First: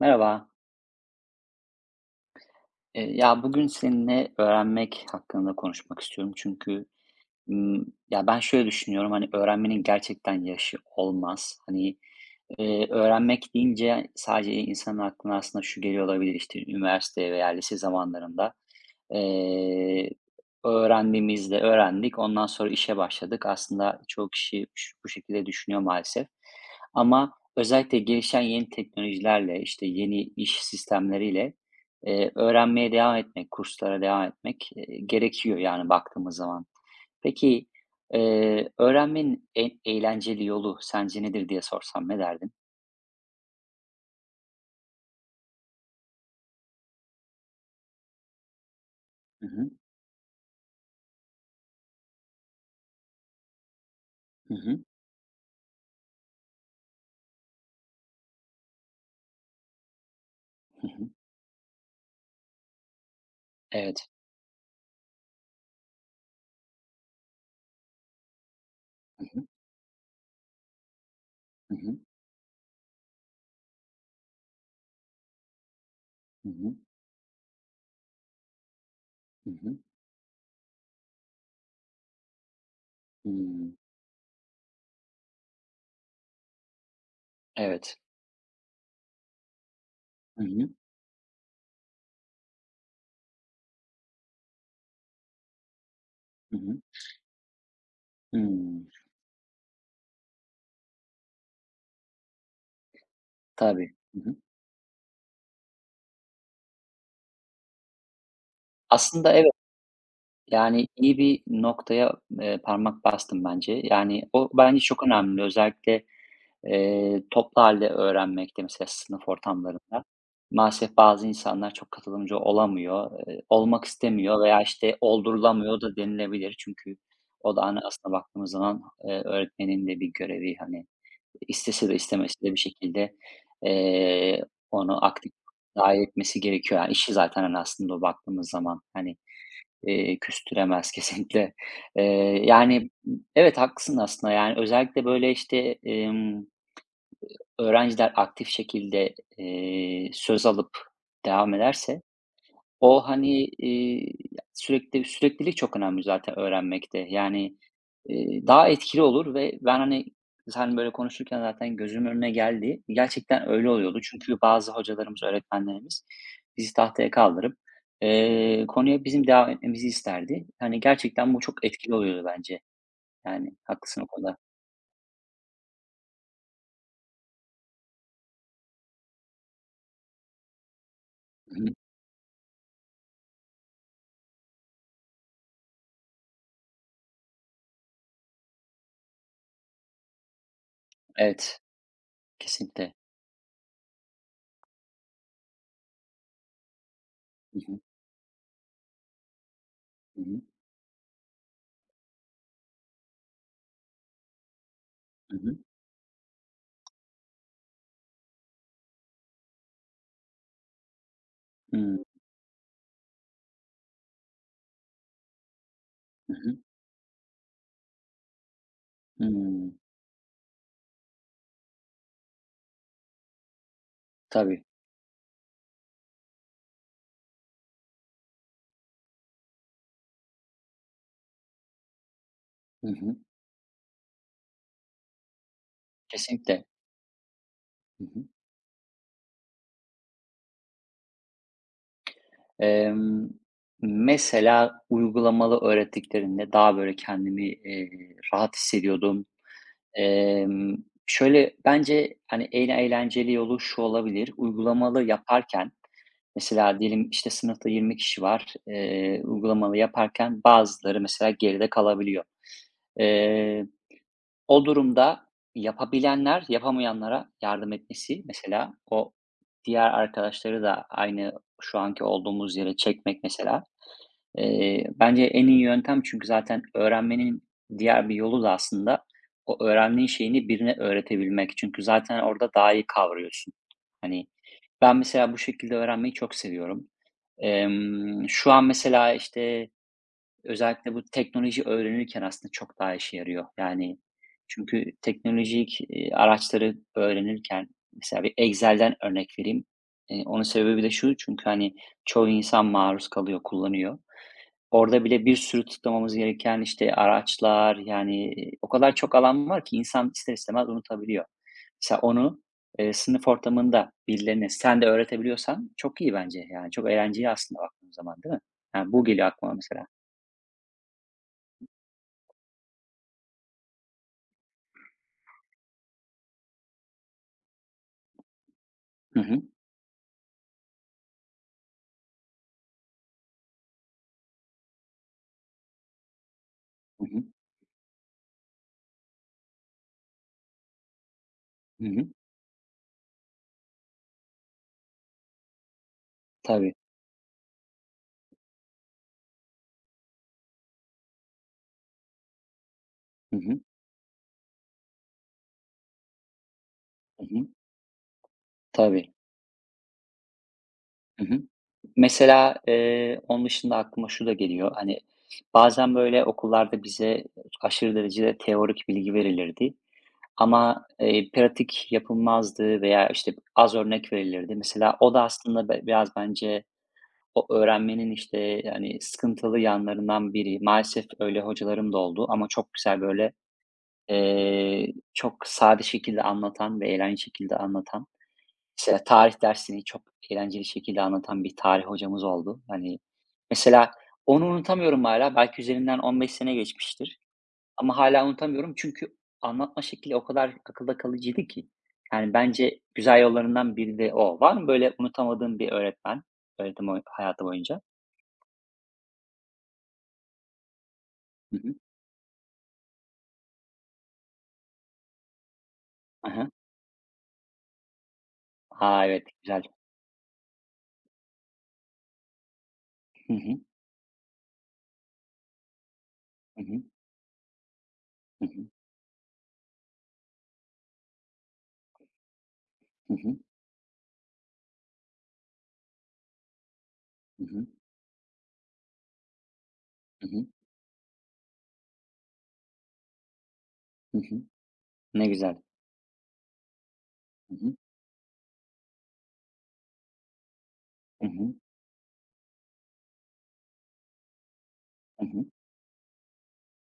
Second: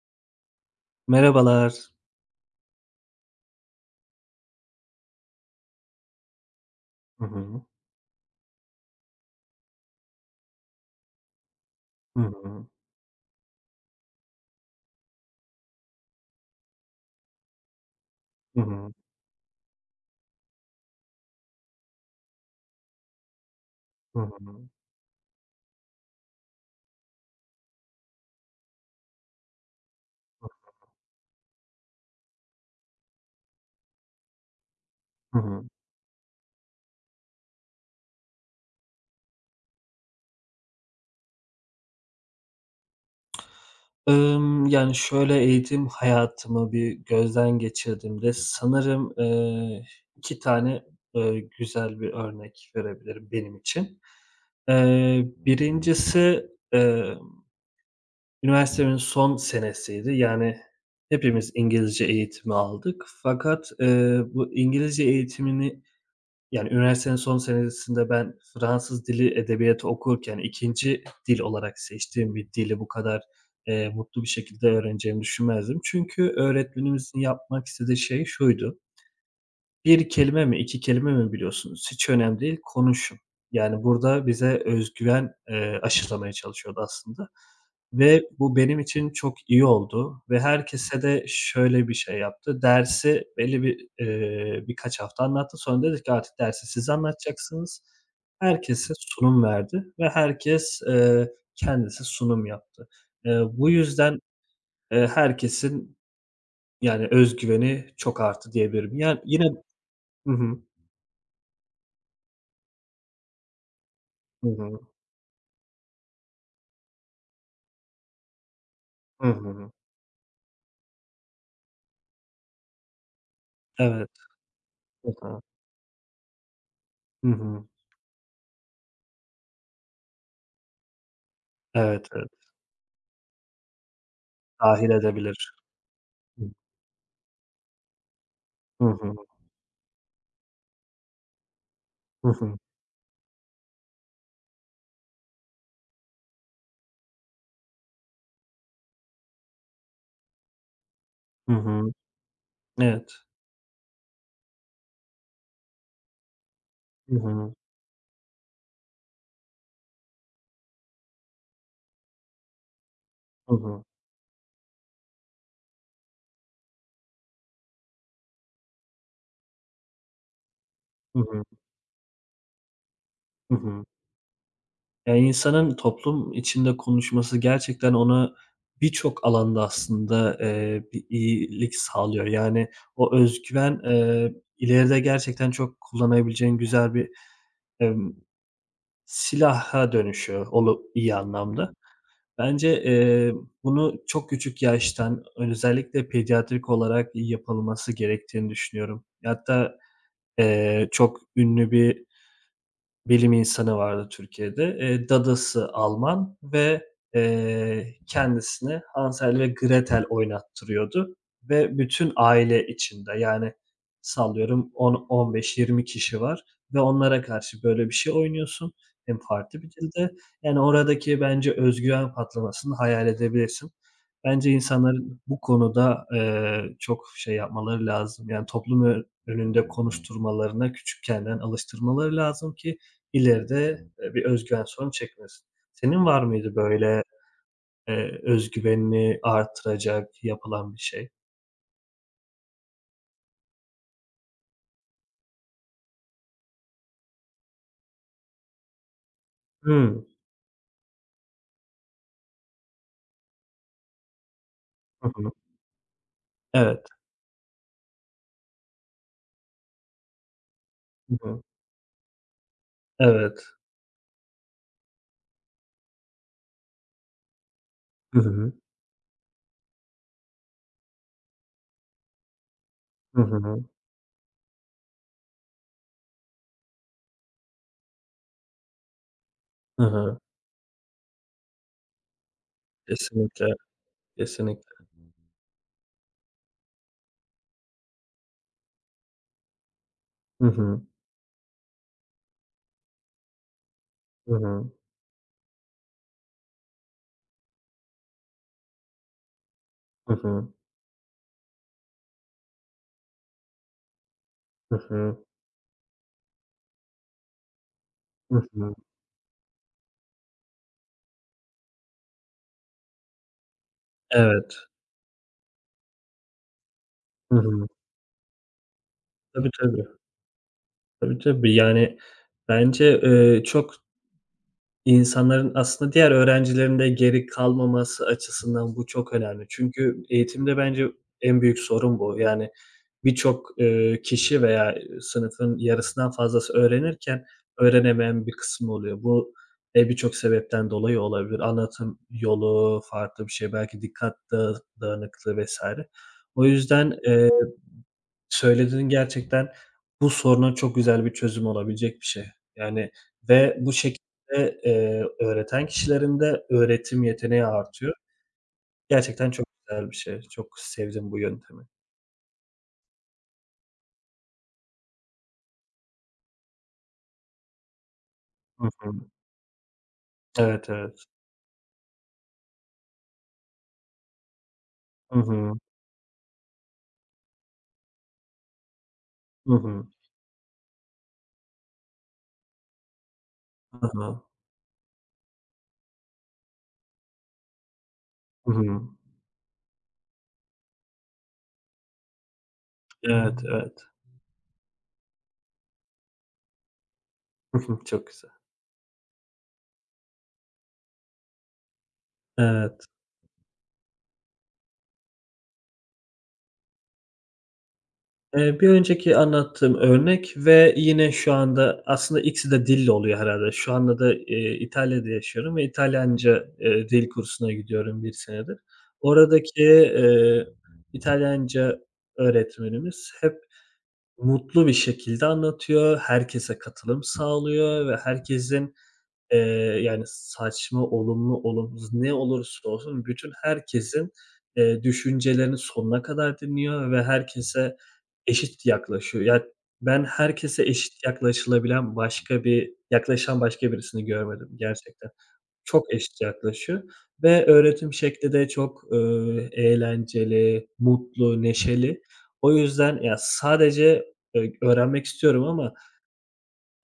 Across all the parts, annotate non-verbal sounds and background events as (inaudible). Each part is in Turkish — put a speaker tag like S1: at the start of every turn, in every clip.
S1: Merhaba.
S2: Merhabalar.
S1: Ya bugün seninle öğrenmek hakkında konuşmak istiyorum. Çünkü
S2: Hı hı.
S1: Imm, ya, ben şöyle düşünüyorum, hani, öğrenmenin gerçekten yaşı olmaz. Hani,
S2: Hı hı.
S1: öğrenmek deyince sadece insanın aklına aslında şu geliyor olabilir, işte, üniversite veya lise zamanlarında,
S2: Hı hı.
S1: eee, öğrendiğimizde öğrendik, ondan sonra işe başladık. Aslında
S2: Hı
S1: çoğu kişi
S2: hı.
S1: bu şekilde düşünüyor maalesef, ama özellikle gelişen yeni teknolojilerle, işte, yeni iş sistemleriyle, öğrenmeye devam etmek, kurslara devam etmek,
S2: Hı
S1: gerekiyor,
S2: hı.
S1: yani, baktığımız zaman. Peki, öğrenmenin en eğlenceli yolu sence nedir diye sorsam ne derdin?
S2: Yani, şöyle, eğitim hayatımı bir gözden geçirdiğimde sanırım,
S1: Hı hı.
S2: 2 tane, güzel bir örnek verebilirim benim için.
S1: Hı hı.
S2: Birincisi, emm, üniversitemin son senesiydi. Yani,
S1: Hı hı.
S2: hepimiz İngilizce eğitimi aldık fakat,
S1: Evet.
S2: bu İngilizce eğitimini. Yani, üniversitenin son senesinde ben Fransız
S1: Hı
S2: dili
S1: hı.
S2: edebiyatı okurken ikinci dil
S1: Hı
S2: olarak
S1: hı.
S2: seçtiğim bir dili bu kadar, mutlu bir şekilde öğreneceğimi düşünmezdim. Çünkü
S1: Hı hı.
S2: öğretmenimizin yapmak istediği şey şuydu:
S1: Hı hı.
S2: bir kelime mi, 2 kelime mi biliyorsunuz? Hiç önemli değil, konuşun.
S1: Hımm.
S2: Yani, burada bize öz güven, aşılamaya çalışıyordu aslında
S1: Evet.
S2: ve bu benim için çok iyi oldu ve
S1: Hı hı.
S2: herkese de şöyle bir şey yaptı. Dersi belli bir, birkaç hafta anlattı. Sonra dedi ki artık
S1: Hı
S2: dersi
S1: hı.
S2: siz anlatacaksınız.
S1: Hımm.
S2: Herkese sunum verdi ve herkes, kendisi sunum yaptı. Bu
S1: Tabii.
S2: yüzden,
S1: Hı hı.
S2: herkesin, yani, öz güveni çok arttı diyebilirim. Yani,
S1: Aslında
S2: yine.
S1: evet,
S2: Hı hı.
S1: yani, iyi bir noktaya, parmak bastım bence. Yani,
S2: Hı
S1: o bence
S2: hı.
S1: çok önemli. Özellikle toplu hâlde öğrenmekte, mesela
S2: Hı
S1: sınıf
S2: hı.
S1: ortamlarında, maalesef bazı insanlar çok katılımcı olamıyor, olmak
S2: Evet.
S1: istemiyor veya, işte,
S2: Hı hı.
S1: oldurulamıyor da denilebilir. Çünkü
S2: Hı
S1: o da,
S2: hı.
S1: hani, aslında baktığımız zaman, öğretmenin de bir görevi, hani, istese de
S2: Evet, evet.
S1: istemese de bir şekilde, eee,
S2: Dâhil
S1: onu aktif
S2: edebilir.
S1: dâhil etmesi
S2: Hı.
S1: gerekiyor. Yani, işi zaten, hani, aslında o baktığımız zaman,
S2: Hı hı.
S1: hani, küstüremez (laughs) kesinlikle.
S2: Hı
S1: Eee,
S2: hı.
S1: yani, evet haklısın aslında. Yani, özellikle böyle, işte, emm öğrenciler aktif şekilde, söz alıp devam
S2: Hı.
S1: ederse o,
S2: Evet.
S1: hani, iii, sürekli süreklilik çok önemli zaten öğrenmekte.
S2: Hı hı.
S1: Yani, daha etkili olur ve ben, hani, sen böyle konuşurken zaten gözümün önüne geldi. Gerçekten
S2: Hı
S1: öyle
S2: hı.
S1: oluyordu. Çünkü bazı hocalarımız, öğretmenlerimiz bizi tahtaya kaldırıp, konuya bizim devam etmemizi isterdi. Hani,
S2: Hı
S1: gerçekten bu
S2: hı.
S1: çok etkili oluyordu bence. Yani
S2: Hı hı.
S1: haklısın o konuda.
S2: Ya, insanın toplum içinde konuşması gerçekten ona birçok alanda aslında, bir
S1: Hı hı.
S2: iyilik sağlıyor. Yani o öz güven, ileride gerçekten çok kullanabileceğin güzel bir, emm, silaha dönüşüyor olu iyi
S1: Evet,
S2: anlamda. Bence,
S1: kesinlikle.
S2: bunu çok küçük yaştan, özellikle pediatrik olarak
S1: Hı hı.
S2: yapılması gerektiğini düşünüyorum. Hatta,
S1: Hı hı.
S2: çok ünlü bir bilim insanı vardı Türkiye'de.
S1: Hı hı.
S2: Dadası Alman ve, kendisini Hansel ve Gretel oynattırıyordu ve
S1: Hıı.
S2: bütün aile içinde, yani sallıyorum 10-15-20 kişi
S1: Hı
S2: var
S1: hı.
S2: ve onlara karşı böyle bir şey oynuyorsun hem farklı bir
S1: Hımm.
S2: dilde. Yani oradaki bence öz güven patlamasını hayal edebilirsin. Bence
S1: Tabii.
S2: insanların bu konuda, çok şey yapmaları lazım, yani toplum önünde konuşturmalarına küçükkenden alıştırmaları lazım ki
S1: Hı hı.
S2: İleride, bir güven sorunu çekmesin. Senin var mıydı
S1: Kesinlikle.
S2: böyle,
S1: Hı hı.
S2: öz güvenini artıracak yapılan bir şey?
S1: Emm, mesela uygulamalı öğrettiklerinde daha böyle kendimi, rahat hissediyordum.
S2: Hımm.
S1: Emm, şöyle, bence, hani, en eğlenceli yolu şu olabilir: uygulamalı
S2: Hı hı.
S1: yaparken, mesela
S2: Evet.
S1: diyelim, işte, sınıfta 20 kişi var. Uygulamalı yaparken bazıları
S2: Hı
S1: mesela
S2: hı.
S1: geride kalabiliyor.
S2: Evet.
S1: Eee O durumda yapabilenler yapamayanlara yardım
S2: Hı
S1: etmesi,
S2: hı.
S1: mesela o diğer arkadaşları da aynı şu anki olduğumuz yere
S2: Hı
S1: çekmek
S2: hı.
S1: mesela, bence en iyi yöntem, çünkü zaten öğrenmenin diğer bir yolu da aslında o
S2: Hı
S1: öğrendiğin
S2: hı.
S1: şeyini birine öğretebilmek. Çünkü zaten orada daha iyi
S2: Kesinlikle,
S1: kavruyorsun. Hani,
S2: kesinlikle.
S1: ben mesela bu şekilde öğrenmeyi çok seviyorum. Şu an mesela, işte,
S2: Hı hı.
S1: özellikle bu teknoloji öğrenirken aslında çok daha işe yarıyor. Yani,
S2: Hı hı.
S1: çünkü teknolojik, araçları öğrenirken mesela bir Excel'den örnek vereyim.
S2: Hı
S1: Onun
S2: hı.
S1: sebebi de şu, çünkü, hani, çoğu insan maruz kalıyor, kullanıyor.
S2: Hı
S1: Orada
S2: hı.
S1: bile bir sürü tıklamamız gereken, işte, araçlar, yani,
S2: Hı
S1: o
S2: hı.
S1: kadar çok alan var ki insan ister istemez unutabiliyor. Mesela onu, sınıf ortamında birilerine
S2: Evet.
S1: sen de öğretebiliyorsan çok iyi bence. Yani, çok eğlenceli
S2: Hı
S1: aslında
S2: hı.
S1: baktığın zaman, değil mi? Yani, bu geliyor
S2: Tabii,
S1: aklıma
S2: tabii.
S1: mesela.
S2: Tabii, tabii. Yani bence, çok. İnsanların aslında diğer öğrencilerin de geri kalmaması açısından bu çok
S1: Hı hı.
S2: önemli. Çünkü eğitimde bence en büyük sorun bu. Yani birçok, kişi veya, sınıfın yarısından fazlası
S1: Hı
S2: öğrenirken
S1: hı.
S2: öğrenemeyen bir kısmı oluyor. Bu, birçok sebepten dolayı olabilir.
S1: Hı
S2: Anlatım
S1: hı.
S2: yolu farklı bir şey, belki dikkat dağınıklığı vs. O
S1: Tabii.
S2: yüzden. Söylediğin gerçekten bu soruna çok güzel bir çözüm olabilecek bir şey. Yani
S1: Hı
S2: ve
S1: hı.
S2: bu şekilde, öğreten kişilerin de öğretim
S1: Hı
S2: yeteneği
S1: hı.
S2: artıyor.
S1: Tabii.
S2: Gerçekten çok güzel bir şey. Çok sevdim bu
S1: Hı hı.
S2: yöntemi.
S1: Mesela, onun dışında aklıma şu da geliyor, hani, bazen böyle okullarda bize aşırı derecede
S2: Hı
S1: teorik
S2: hı.
S1: bilgi verilirdi
S2: Evet,
S1: ama,
S2: evet.
S1: pratik yapılmazdı veya, işte, az örnek verilirdi. Mesela o
S2: Hı
S1: da
S2: hı.
S1: aslında biraz bence o öğrenmenin, işte, hani,
S2: Hı
S1: sıkıntılı
S2: hı.
S1: yanlarından biri. Maalesef öyle hocalarım da oldu, ama çok güzel böyle,
S2: Hı hı.
S1: çok sade şekilde anlatan ve eğlenceli şekilde anlatan,
S2: Hı hı.
S1: mesela tarih dersini çok eğlenceli şekilde anlatan bir tarih hocamız oldu. Hani,
S2: Evet, evet.
S1: mesela onu unutamıyorum hala. Belki üzerinden 15 sene geçmiştir
S2: Hı hı.
S1: ama
S2: Çok
S1: hala
S2: güzel.
S1: unutamıyorum, çünkü anlatma şekli o kadar akılda kalıcıydı ki. Yani, bence
S2: Evet.
S1: güzel yollarından biri de o. Var mı böyle unutamadığın bir öğretmen, öğretim boyu hayatı boyunca?
S2: Bir önceki anlattığım örnek ve yine şu
S1: Hı hı.
S2: anda aslında ikisi de dille oluyor herhâlde. Şu anda da, İtalya'da yaşıyorum ve
S1: Hı
S2: İtalyanca,
S1: hı.
S2: dil kursuna gidiyorum bir senedir.
S1: Evet,
S2: Oradaki,
S1: güzel.
S2: İtalyanca öğretmenimiz
S1: Hı
S2: hep
S1: hı.
S2: mutlu bir şekilde anlatıyor, herkese
S1: Hı hı.
S2: katılım sağlıyor ve
S1: Hı hı.
S2: herkesin. Eee, Yani, saçma, olumlu, olumsuz ne olursa olsun
S1: Hı
S2: bütün
S1: hı.
S2: herkesin, düşüncelerini sonuna kadar dinliyor ve
S1: Hı hı.
S2: herkese eşit yaklaşıyor. Ya, ben
S1: Hı hı.
S2: herkese eşit yaklaşılabilen başka bir yaklaşan başka birisini
S1: Hı hı.
S2: görmedim gerçekten.
S1: Ne güzel.
S2: Çok eşit yaklaşıyor ve
S1: Hı hı.
S2: öğretim şekli de çok, eğlenceli,
S1: Hı
S2: mutlu,
S1: hı.
S2: neşeli. O yüzden ya, sadece, öğrenmek
S1: Hı
S2: istiyorum
S1: hı.
S2: ama.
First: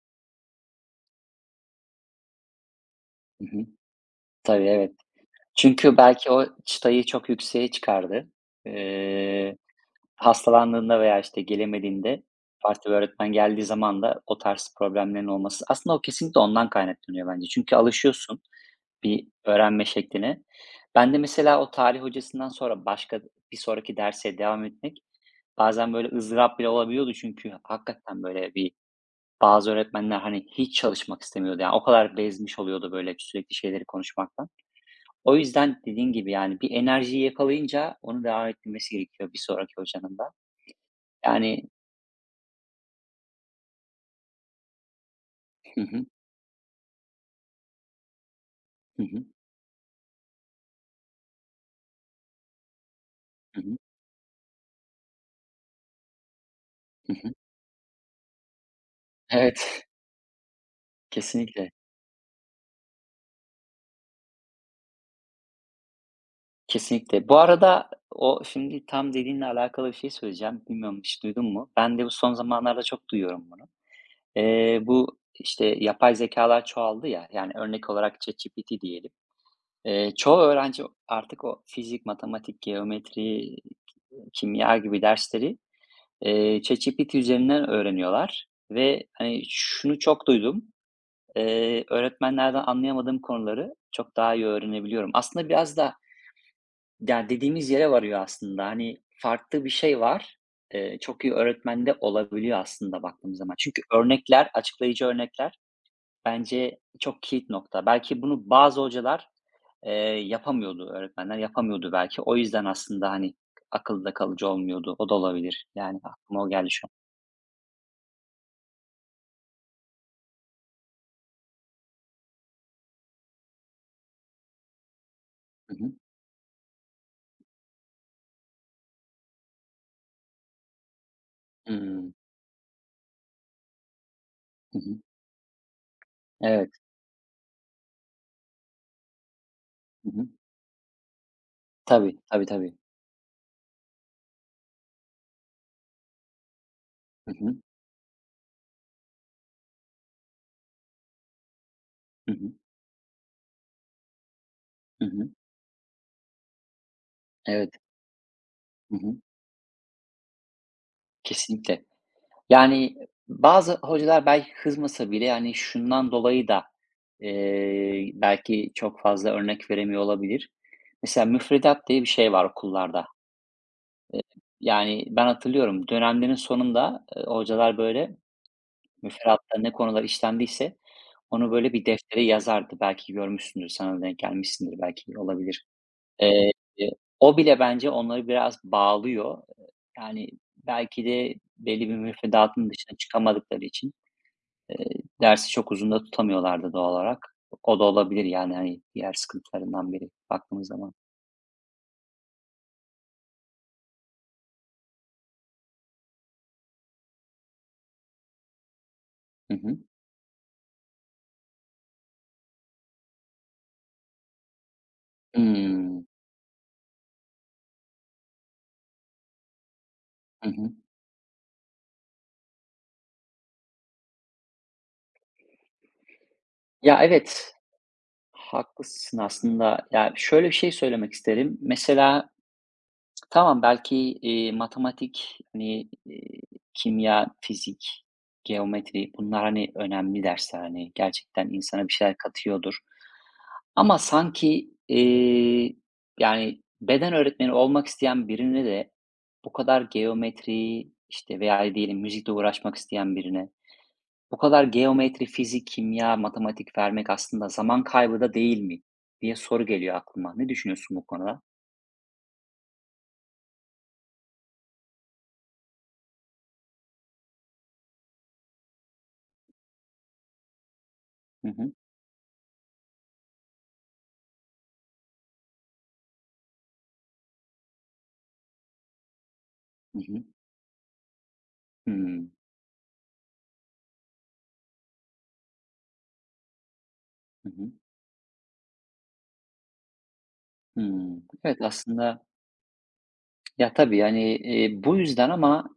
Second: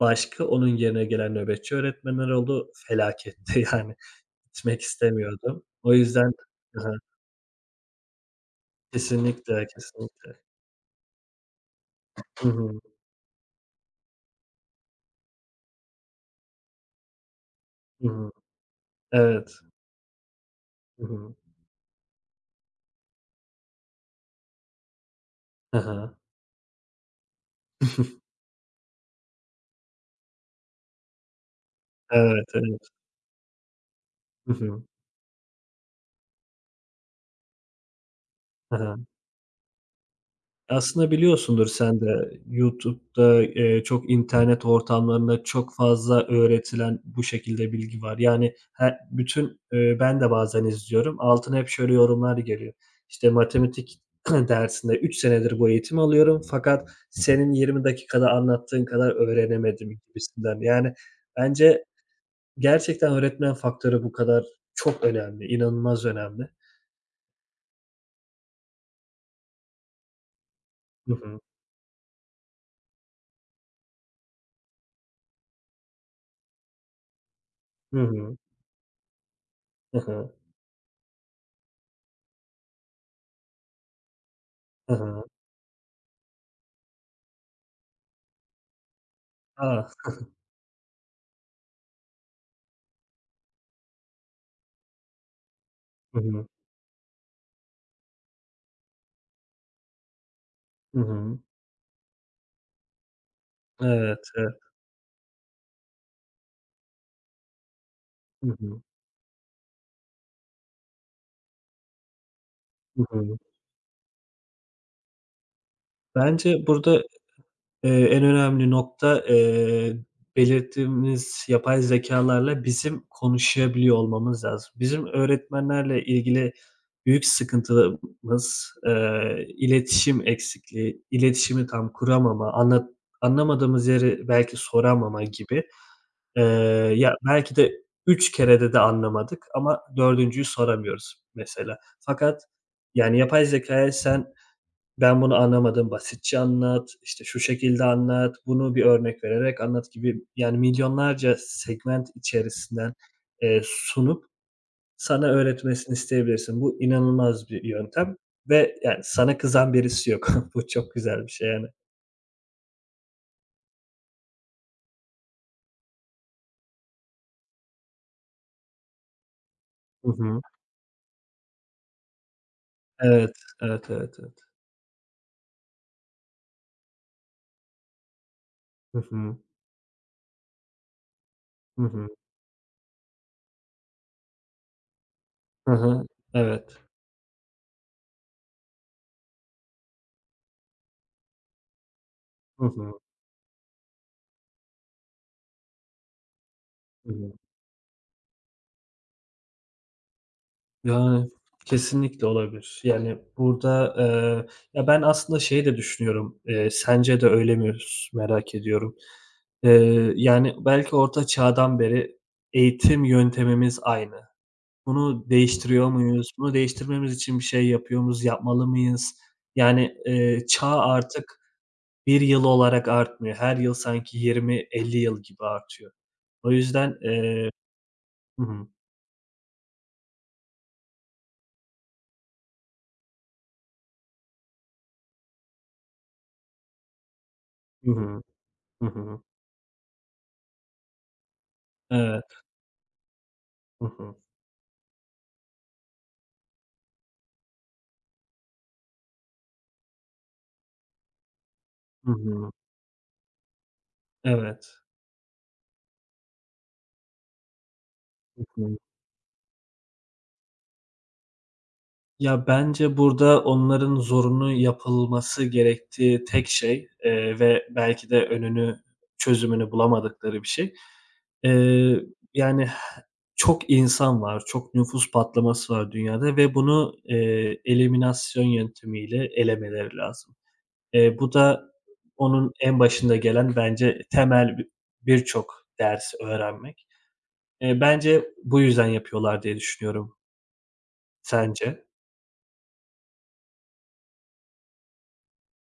S2: Başka onun yerine gelen nöbetçi öğretmenler oldu.
S1: Hı
S2: Felaketti
S1: hı.
S2: (laughs) yani.
S1: Tabii,
S2: Gitmek
S1: evet.
S2: istemiyordum. O
S1: Çünkü belki
S2: yüzden.
S1: o
S2: Hı hı.
S1: çıtayı çok yükseğe çıkardı. Eee,
S2: Kesinlikle, kesinlikle.
S1: hastalandığında veya, işte, gelemediğinde
S2: Hı hı.
S1: farklı bir öğretmen geldiği zaman da o tarz problemlerin olması aslında o kesinlikle ondan kaynaklanıyor bence. Çünkü
S2: Hı hı.
S1: alışıyorsun bir
S2: Evet.
S1: öğrenme şekline.
S2: Hı
S1: Ben de
S2: hı.
S1: mesela o tarih hocasından sonra başka bir sonraki derse devam etmek
S2: Hı
S1: bazen, böyle,
S2: hı.
S1: ızdırap bile olabiliyordu. Çünkü hakikaten,
S2: (laughs)
S1: böyle, bir bazı öğretmenler, hani, hiç çalışmak istemiyordu. Yani, o kadar
S2: Evet,
S1: bezmiş
S2: evet.
S1: oluyordu, böyle, sürekli şeyleri konuşmaktan.
S2: Hı hı.
S1: O yüzden dediğin gibi, yani, bir enerjiyi yakalayınca onu devam
S2: Hı
S1: ettirmesi
S2: hı.
S1: gerekiyor bir sonraki hocanın da.
S2: Aslında
S1: Yani,
S2: biliyorsundur sen de YouTube'da, çok internet ortamlarında çok
S1: Hı hı.
S2: fazla öğretilen bu şekilde bilgi var. Yani
S1: Hı hı.
S2: bütün, ben de bazen izliyorum. Altına hep şöyle yorumlar geliyor. İşte
S1: Hı hı.
S2: matematik (clears throat) dersinde 3 senedir bu eğitimi alıyorum fakat
S1: Hı hı.
S2: senin 20 dakikada anlattığın kadar
S1: Evet,
S2: öğrenemedim gibisinden. Yani
S1: (laughs) kesinlikle,
S2: bence gerçekten öğretmen faktörü bu kadar çok önemli, inanılmaz önemli.
S1: kesinlikle. Bu arada o şimdi tam dediğinle alakalı bir şey söyleyeceğim. Bilmiyorum
S2: Hı
S1: hiç
S2: hı.
S1: duydun mu? Ben de bu son zamanlarda çok duyuyorum bunu. Bu, işte, yapay zekalar çoğaldı ya, yani, örnek
S2: Hı
S1: olarak
S2: hı.
S1: ChatGPT diyelim.
S2: Hı hı.
S1: Çoğu öğrenci artık o fizik, matematik, geometri, kimya
S2: Hı
S1: gibi
S2: hı.
S1: dersleri ChatGPT üzerinden öğreniyorlar ve, hani,
S2: A!
S1: şunu çok duydum, öğretmenlerden anlayamadığım konuları çok daha iyi öğrenebiliyorum. Aslında biraz da
S2: Hı hı.
S1: ya, dediğimiz yere varıyor aslında. Hani, farklı bir şey var,
S2: Hı
S1: çok iyi
S2: hı.
S1: öğretmen de olabiliyor aslında baktığımız zaman. Çünkü
S2: Evet,
S1: örnekler,
S2: evet.
S1: açıklayıcı örnekler bence çok kilit nokta. Belki
S2: Hı
S1: bunu bazı
S2: hı.
S1: hocalar, eee, yapamıyordu, öğretmenler yapamıyordu belki. O yüzden
S2: Hı
S1: aslında, hani,
S2: hı.
S1: akılda kalıcı olmuyordu. O da olabilir. Yani aklıma o
S2: Bence
S1: geldi şu an.
S2: burada, en önemli nokta, belirttiğimiz yapay zekâlarla bizim konuşabiliyor olmamız lazım. Bizim öğretmenlerle ilgili büyük sıkıntımız iletişim eksikliği, iletişimi tam
S1: Hımm.
S2: kuramama, anlamadığımız yeri belki
S1: Hı hı.
S2: soramama gibi. Eee,
S1: Evet.
S2: Ya, belki de 3 kerede de anlamadık ama
S1: Hı hı.
S2: dördüncüyü soramıyoruz mesela.
S1: Tabii,
S2: Fakat,
S1: tabii, tabii.
S2: yani, yapay zekâya ben bunu anlamadım, basitçe anlat, işte
S1: Hı
S2: şu
S1: hı.
S2: şekilde anlat, bunu bir örnek vererek anlat gibi yani milyonlarca segment
S1: Hı hı.
S2: içerisinden, sunup
S1: Hı
S2: sana
S1: hı.
S2: öğretmesini isteyebilirsin. Bu inanılmaz bir
S1: Evet.
S2: yöntem ve
S1: Hı
S2: yani
S1: hı.
S2: sana kızan birisi yok. (laughs) Bu çok güzel bir şey yani.
S1: Kesinlikle. Yani, bazı hocalar belki kızmasa bile, hani, şundan dolayı da, belki çok fazla örnek veremiyor
S2: Hı hı.
S1: olabilir. Mesela müfredat diye bir şey var okullarda.
S2: Evet, evet, evet,
S1: Eee,
S2: evet.
S1: yani, ben hatırlıyorum dönemlerin sonunda, hocalar, böyle,
S2: Hı hı.
S1: müfredatta ne konular işlendiyse onu, böyle,
S2: Hı
S1: bir
S2: hı.
S1: deftere yazardı. Belki görmüşsündür, sana da denk gelmişsindir belki, olabilir.
S2: Hı hı.
S1: Eee,
S2: Evet.
S1: o bile bence onları biraz bağlıyor. Yani, belki de belli bir
S2: Hı
S1: müfredatın
S2: hı.
S1: dışına çıkamadıkları için, eee, dersi çok uzun da tutamıyorlardı doğal
S2: Hı hı.
S1: olarak. O da olabilir, yani, hani, diğer sıkıntılarından biri baktığımız zaman.
S2: Yani, kesinlikle olabilir. Yani, burada, ya, ben aslında şeyi de düşünüyorum, sence de öyle mi merak ediyorum.
S1: Hı hı.
S2: Yani, belki orta çağdan beri eğitim yöntemimiz aynı. Bunu değiştiriyor
S1: Hımm.
S2: muyuz? Bunu değiştirmemiz için bir şey yapıyor muyuz, yapmalı mıyız? Yani,
S1: Hı hı.
S2: çağ artık bir yıl olarak artmıyor. Her yıl sanki 20-50 yıl gibi artıyor. O yüzden.
S1: Ya, evet,
S2: Hı hı.
S1: haklısın aslında. Ya, şöyle bir şey söylemek isterim. Mesela tamam, belki, matematik, hani, kimya, fizik,
S2: Hı hı. Hı
S1: geometri,
S2: hı.
S1: bunlar, hani, önemli dersler, hani, gerçekten insana bir şeyler
S2: Evet.
S1: katıyordur.
S2: Hı
S1: Ama
S2: hı.
S1: sanki, yani, beden öğretmeni olmak isteyen birine de bu kadar geometri, işte, veya diyelim
S2: Hı
S1: müzikle
S2: hı.
S1: uğraşmak isteyen birine bu kadar
S2: Evet.
S1: geometri, fizik, kimya, matematik vermek aslında zaman kaybı da
S2: Hı
S1: değil
S2: hı.
S1: mi diye soru geliyor aklıma. Ne düşünüyorsun bu konuda?
S2: Ya, bence burada onların zorunlu yapılması gerektiği tek şey, ve belki de önünü, çözümünü bulamadıkları bir şey.
S1: Hı hı.
S2: Eee, Yani, çok insan var, çok nüfus patlaması var dünyada ve bunu, eliminasyon yöntemiyle elemeleri
S1: Hı hı.
S2: lazım. Bu da
S1: Hımm.
S2: onun en başında gelen bence temel birçok ders öğrenmek.
S1: Hı hı.
S2: Bence bu yüzden yapıyorlar diye düşünüyorum.
S1: Hımm. Evet,
S2: Sence?
S1: aslında ya, tabii, yani, bu yüzden, ama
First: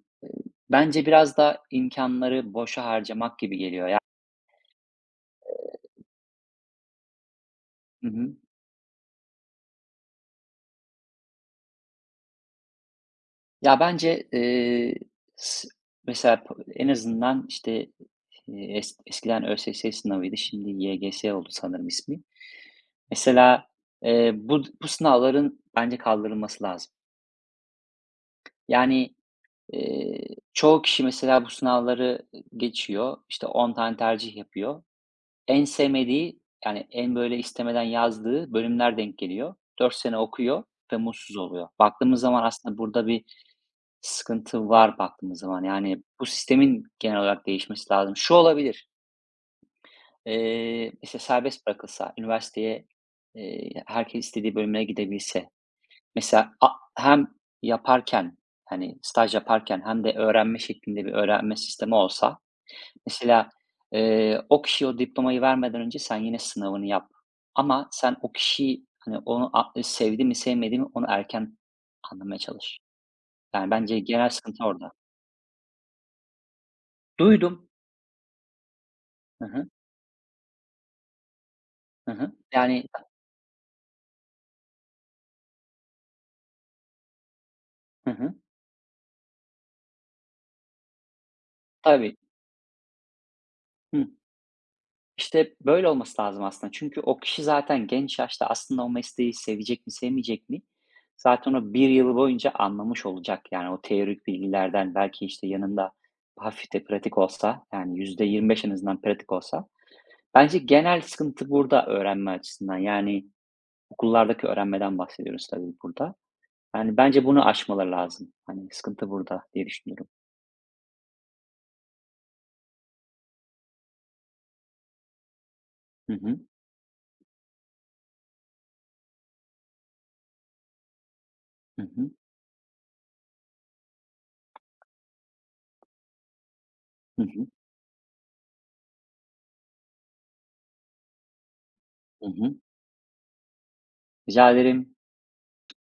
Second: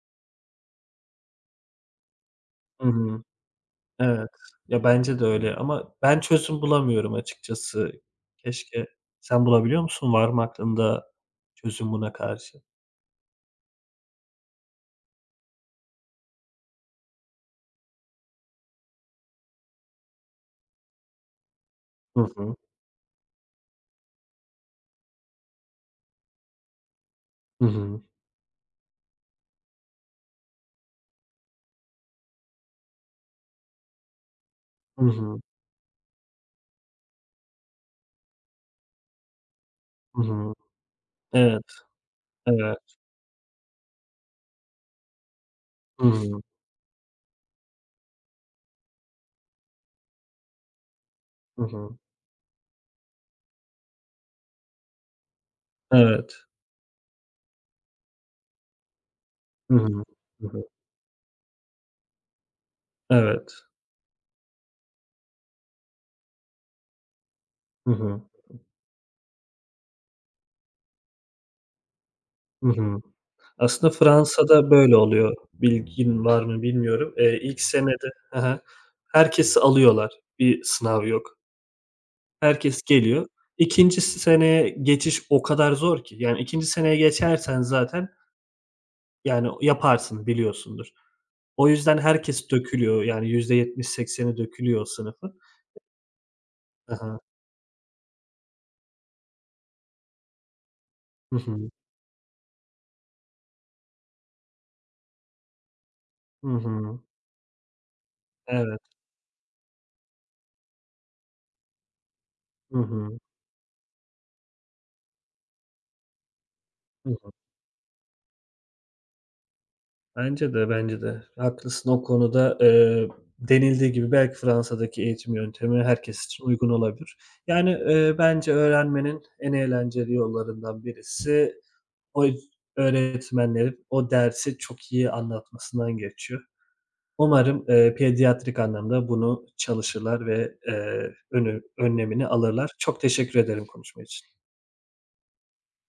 S1: bence biraz da imkânları boşa
S2: Hı hı.
S1: harcamak gibi geliyor ya.
S2: Evet. Ya, bence de öyle ama ben çözüm bulamıyorum açıkçası.
S1: Hı hı.
S2: Keşke. Sen bulabiliyor musun? Var mı aklında çözüm buna karşı?
S1: Ya, bence, s mesela en azından, işte, es eskiden ÖSS sınavıydı, şimdi YGS oldu sanırım
S2: Hı
S1: ismi.
S2: hı.
S1: Mesela, bu sınavların bence kaldırılması lazım.
S2: Hı hı.
S1: Yani, eee, çoğu kişi mesela bu sınavları geçiyor, işte, 10 tane tercih yapıyor.
S2: Hı hı.
S1: En sevmediği, yani, en böyle istemeden yazdığı bölümler denk geliyor. 4 sene
S2: Hı hı.
S1: okuyor ve mutsuz
S2: Evet,
S1: oluyor. Baktığımız zaman aslında
S2: evet.
S1: burada bir sıkıntı var baktığımız zaman. Yani,
S2: Hı
S1: bu
S2: hı.
S1: sistemin genel olarak değişmesi lazım. Şu olabilir, mesela
S2: Hı
S1: serbest
S2: hı.
S1: bırakılsa, üniversiteye, herkes istediği bölümüne gidebilse.
S2: Evet.
S1: Mesela hem yaparken, hani, staj
S2: Hı
S1: yaparken
S2: hı.
S1: hem de
S2: Hı
S1: öğrenme
S2: hı.
S1: şeklinde bir öğrenme sistemi olsa. Mesela,
S2: Evet.
S1: o kişiye o diplomayı vermeden önce sen yine sınavını yap, ama
S2: Hı
S1: sen
S2: hı.
S1: o kişiyi, hani, onu sevdi mi sevmedi mi onu erken anlamaya
S2: Hı
S1: çalış.
S2: hı.
S1: Yani,
S2: Aslında
S1: bence genel sıkıntı
S2: Fransa'da
S1: orada.
S2: böyle oluyor. Bilgin var mı bilmiyorum. İlk
S1: Duydum.
S2: senede. Hı hı.
S1: Hı
S2: Herkesi
S1: hı.
S2: alıyorlar. Bir sınav yok.
S1: Hı hı.
S2: Herkes
S1: Yani,
S2: geliyor. İkinci seneye geçiş o kadar zor ki. Yani ikinci seneye geçersen zaten,
S1: Hı hı.
S2: yani, yaparsın, biliyorsundur. O yüzden
S1: Tabii.
S2: herkes dökülüyor. Yani 70
S1: Hı.
S2: sekseni dökülüyor o sınıfın.
S1: İşte, böyle olması lazım aslında.
S2: Hı
S1: Çünkü o
S2: hı.
S1: kişi zaten genç yaşta aslında o mesleği sevecek mi, sevmeyecek mi?
S2: Hı
S1: Zaten
S2: hı.
S1: o bir yıl boyunca anlamış olacak. Yani o teorik bilgilerden belki, işte, yanında
S2: Hı
S1: hafif de
S2: hı.
S1: pratik olsa, yani %25 en
S2: Evet.
S1: azından pratik olsa. Bence genel sıkıntı burada öğrenme
S2: Hı
S1: açısından.
S2: hı.
S1: Yani okullardaki öğrenmeden bahsediyoruz tabii burada. Yani
S2: Hı
S1: bence
S2: hı.
S1: bunu aşmaları lazım. Hani sıkıntı burada diye düşünüyorum.
S2: Bence de, bence de. Haklısın o konuda. Denildiği gibi belki Fransa'daki eğitim yöntemi
S1: Hı
S2: herkes
S1: hı.
S2: için uygun olabilir. Yani, bence öğrenmenin en eğlenceli yollarından birisi
S1: Hı hı.
S2: o öğretmenlerin o dersi çok iyi anlatmasından geçiyor.
S1: Hı hı.
S2: Umarım, pediatrik anlamda bunu çalışırlar ve, önü
S1: Hı
S2: önlemini
S1: hı.
S2: alırlar. Çok teşekkür ederim konuşma için.
S1: Rica ederim.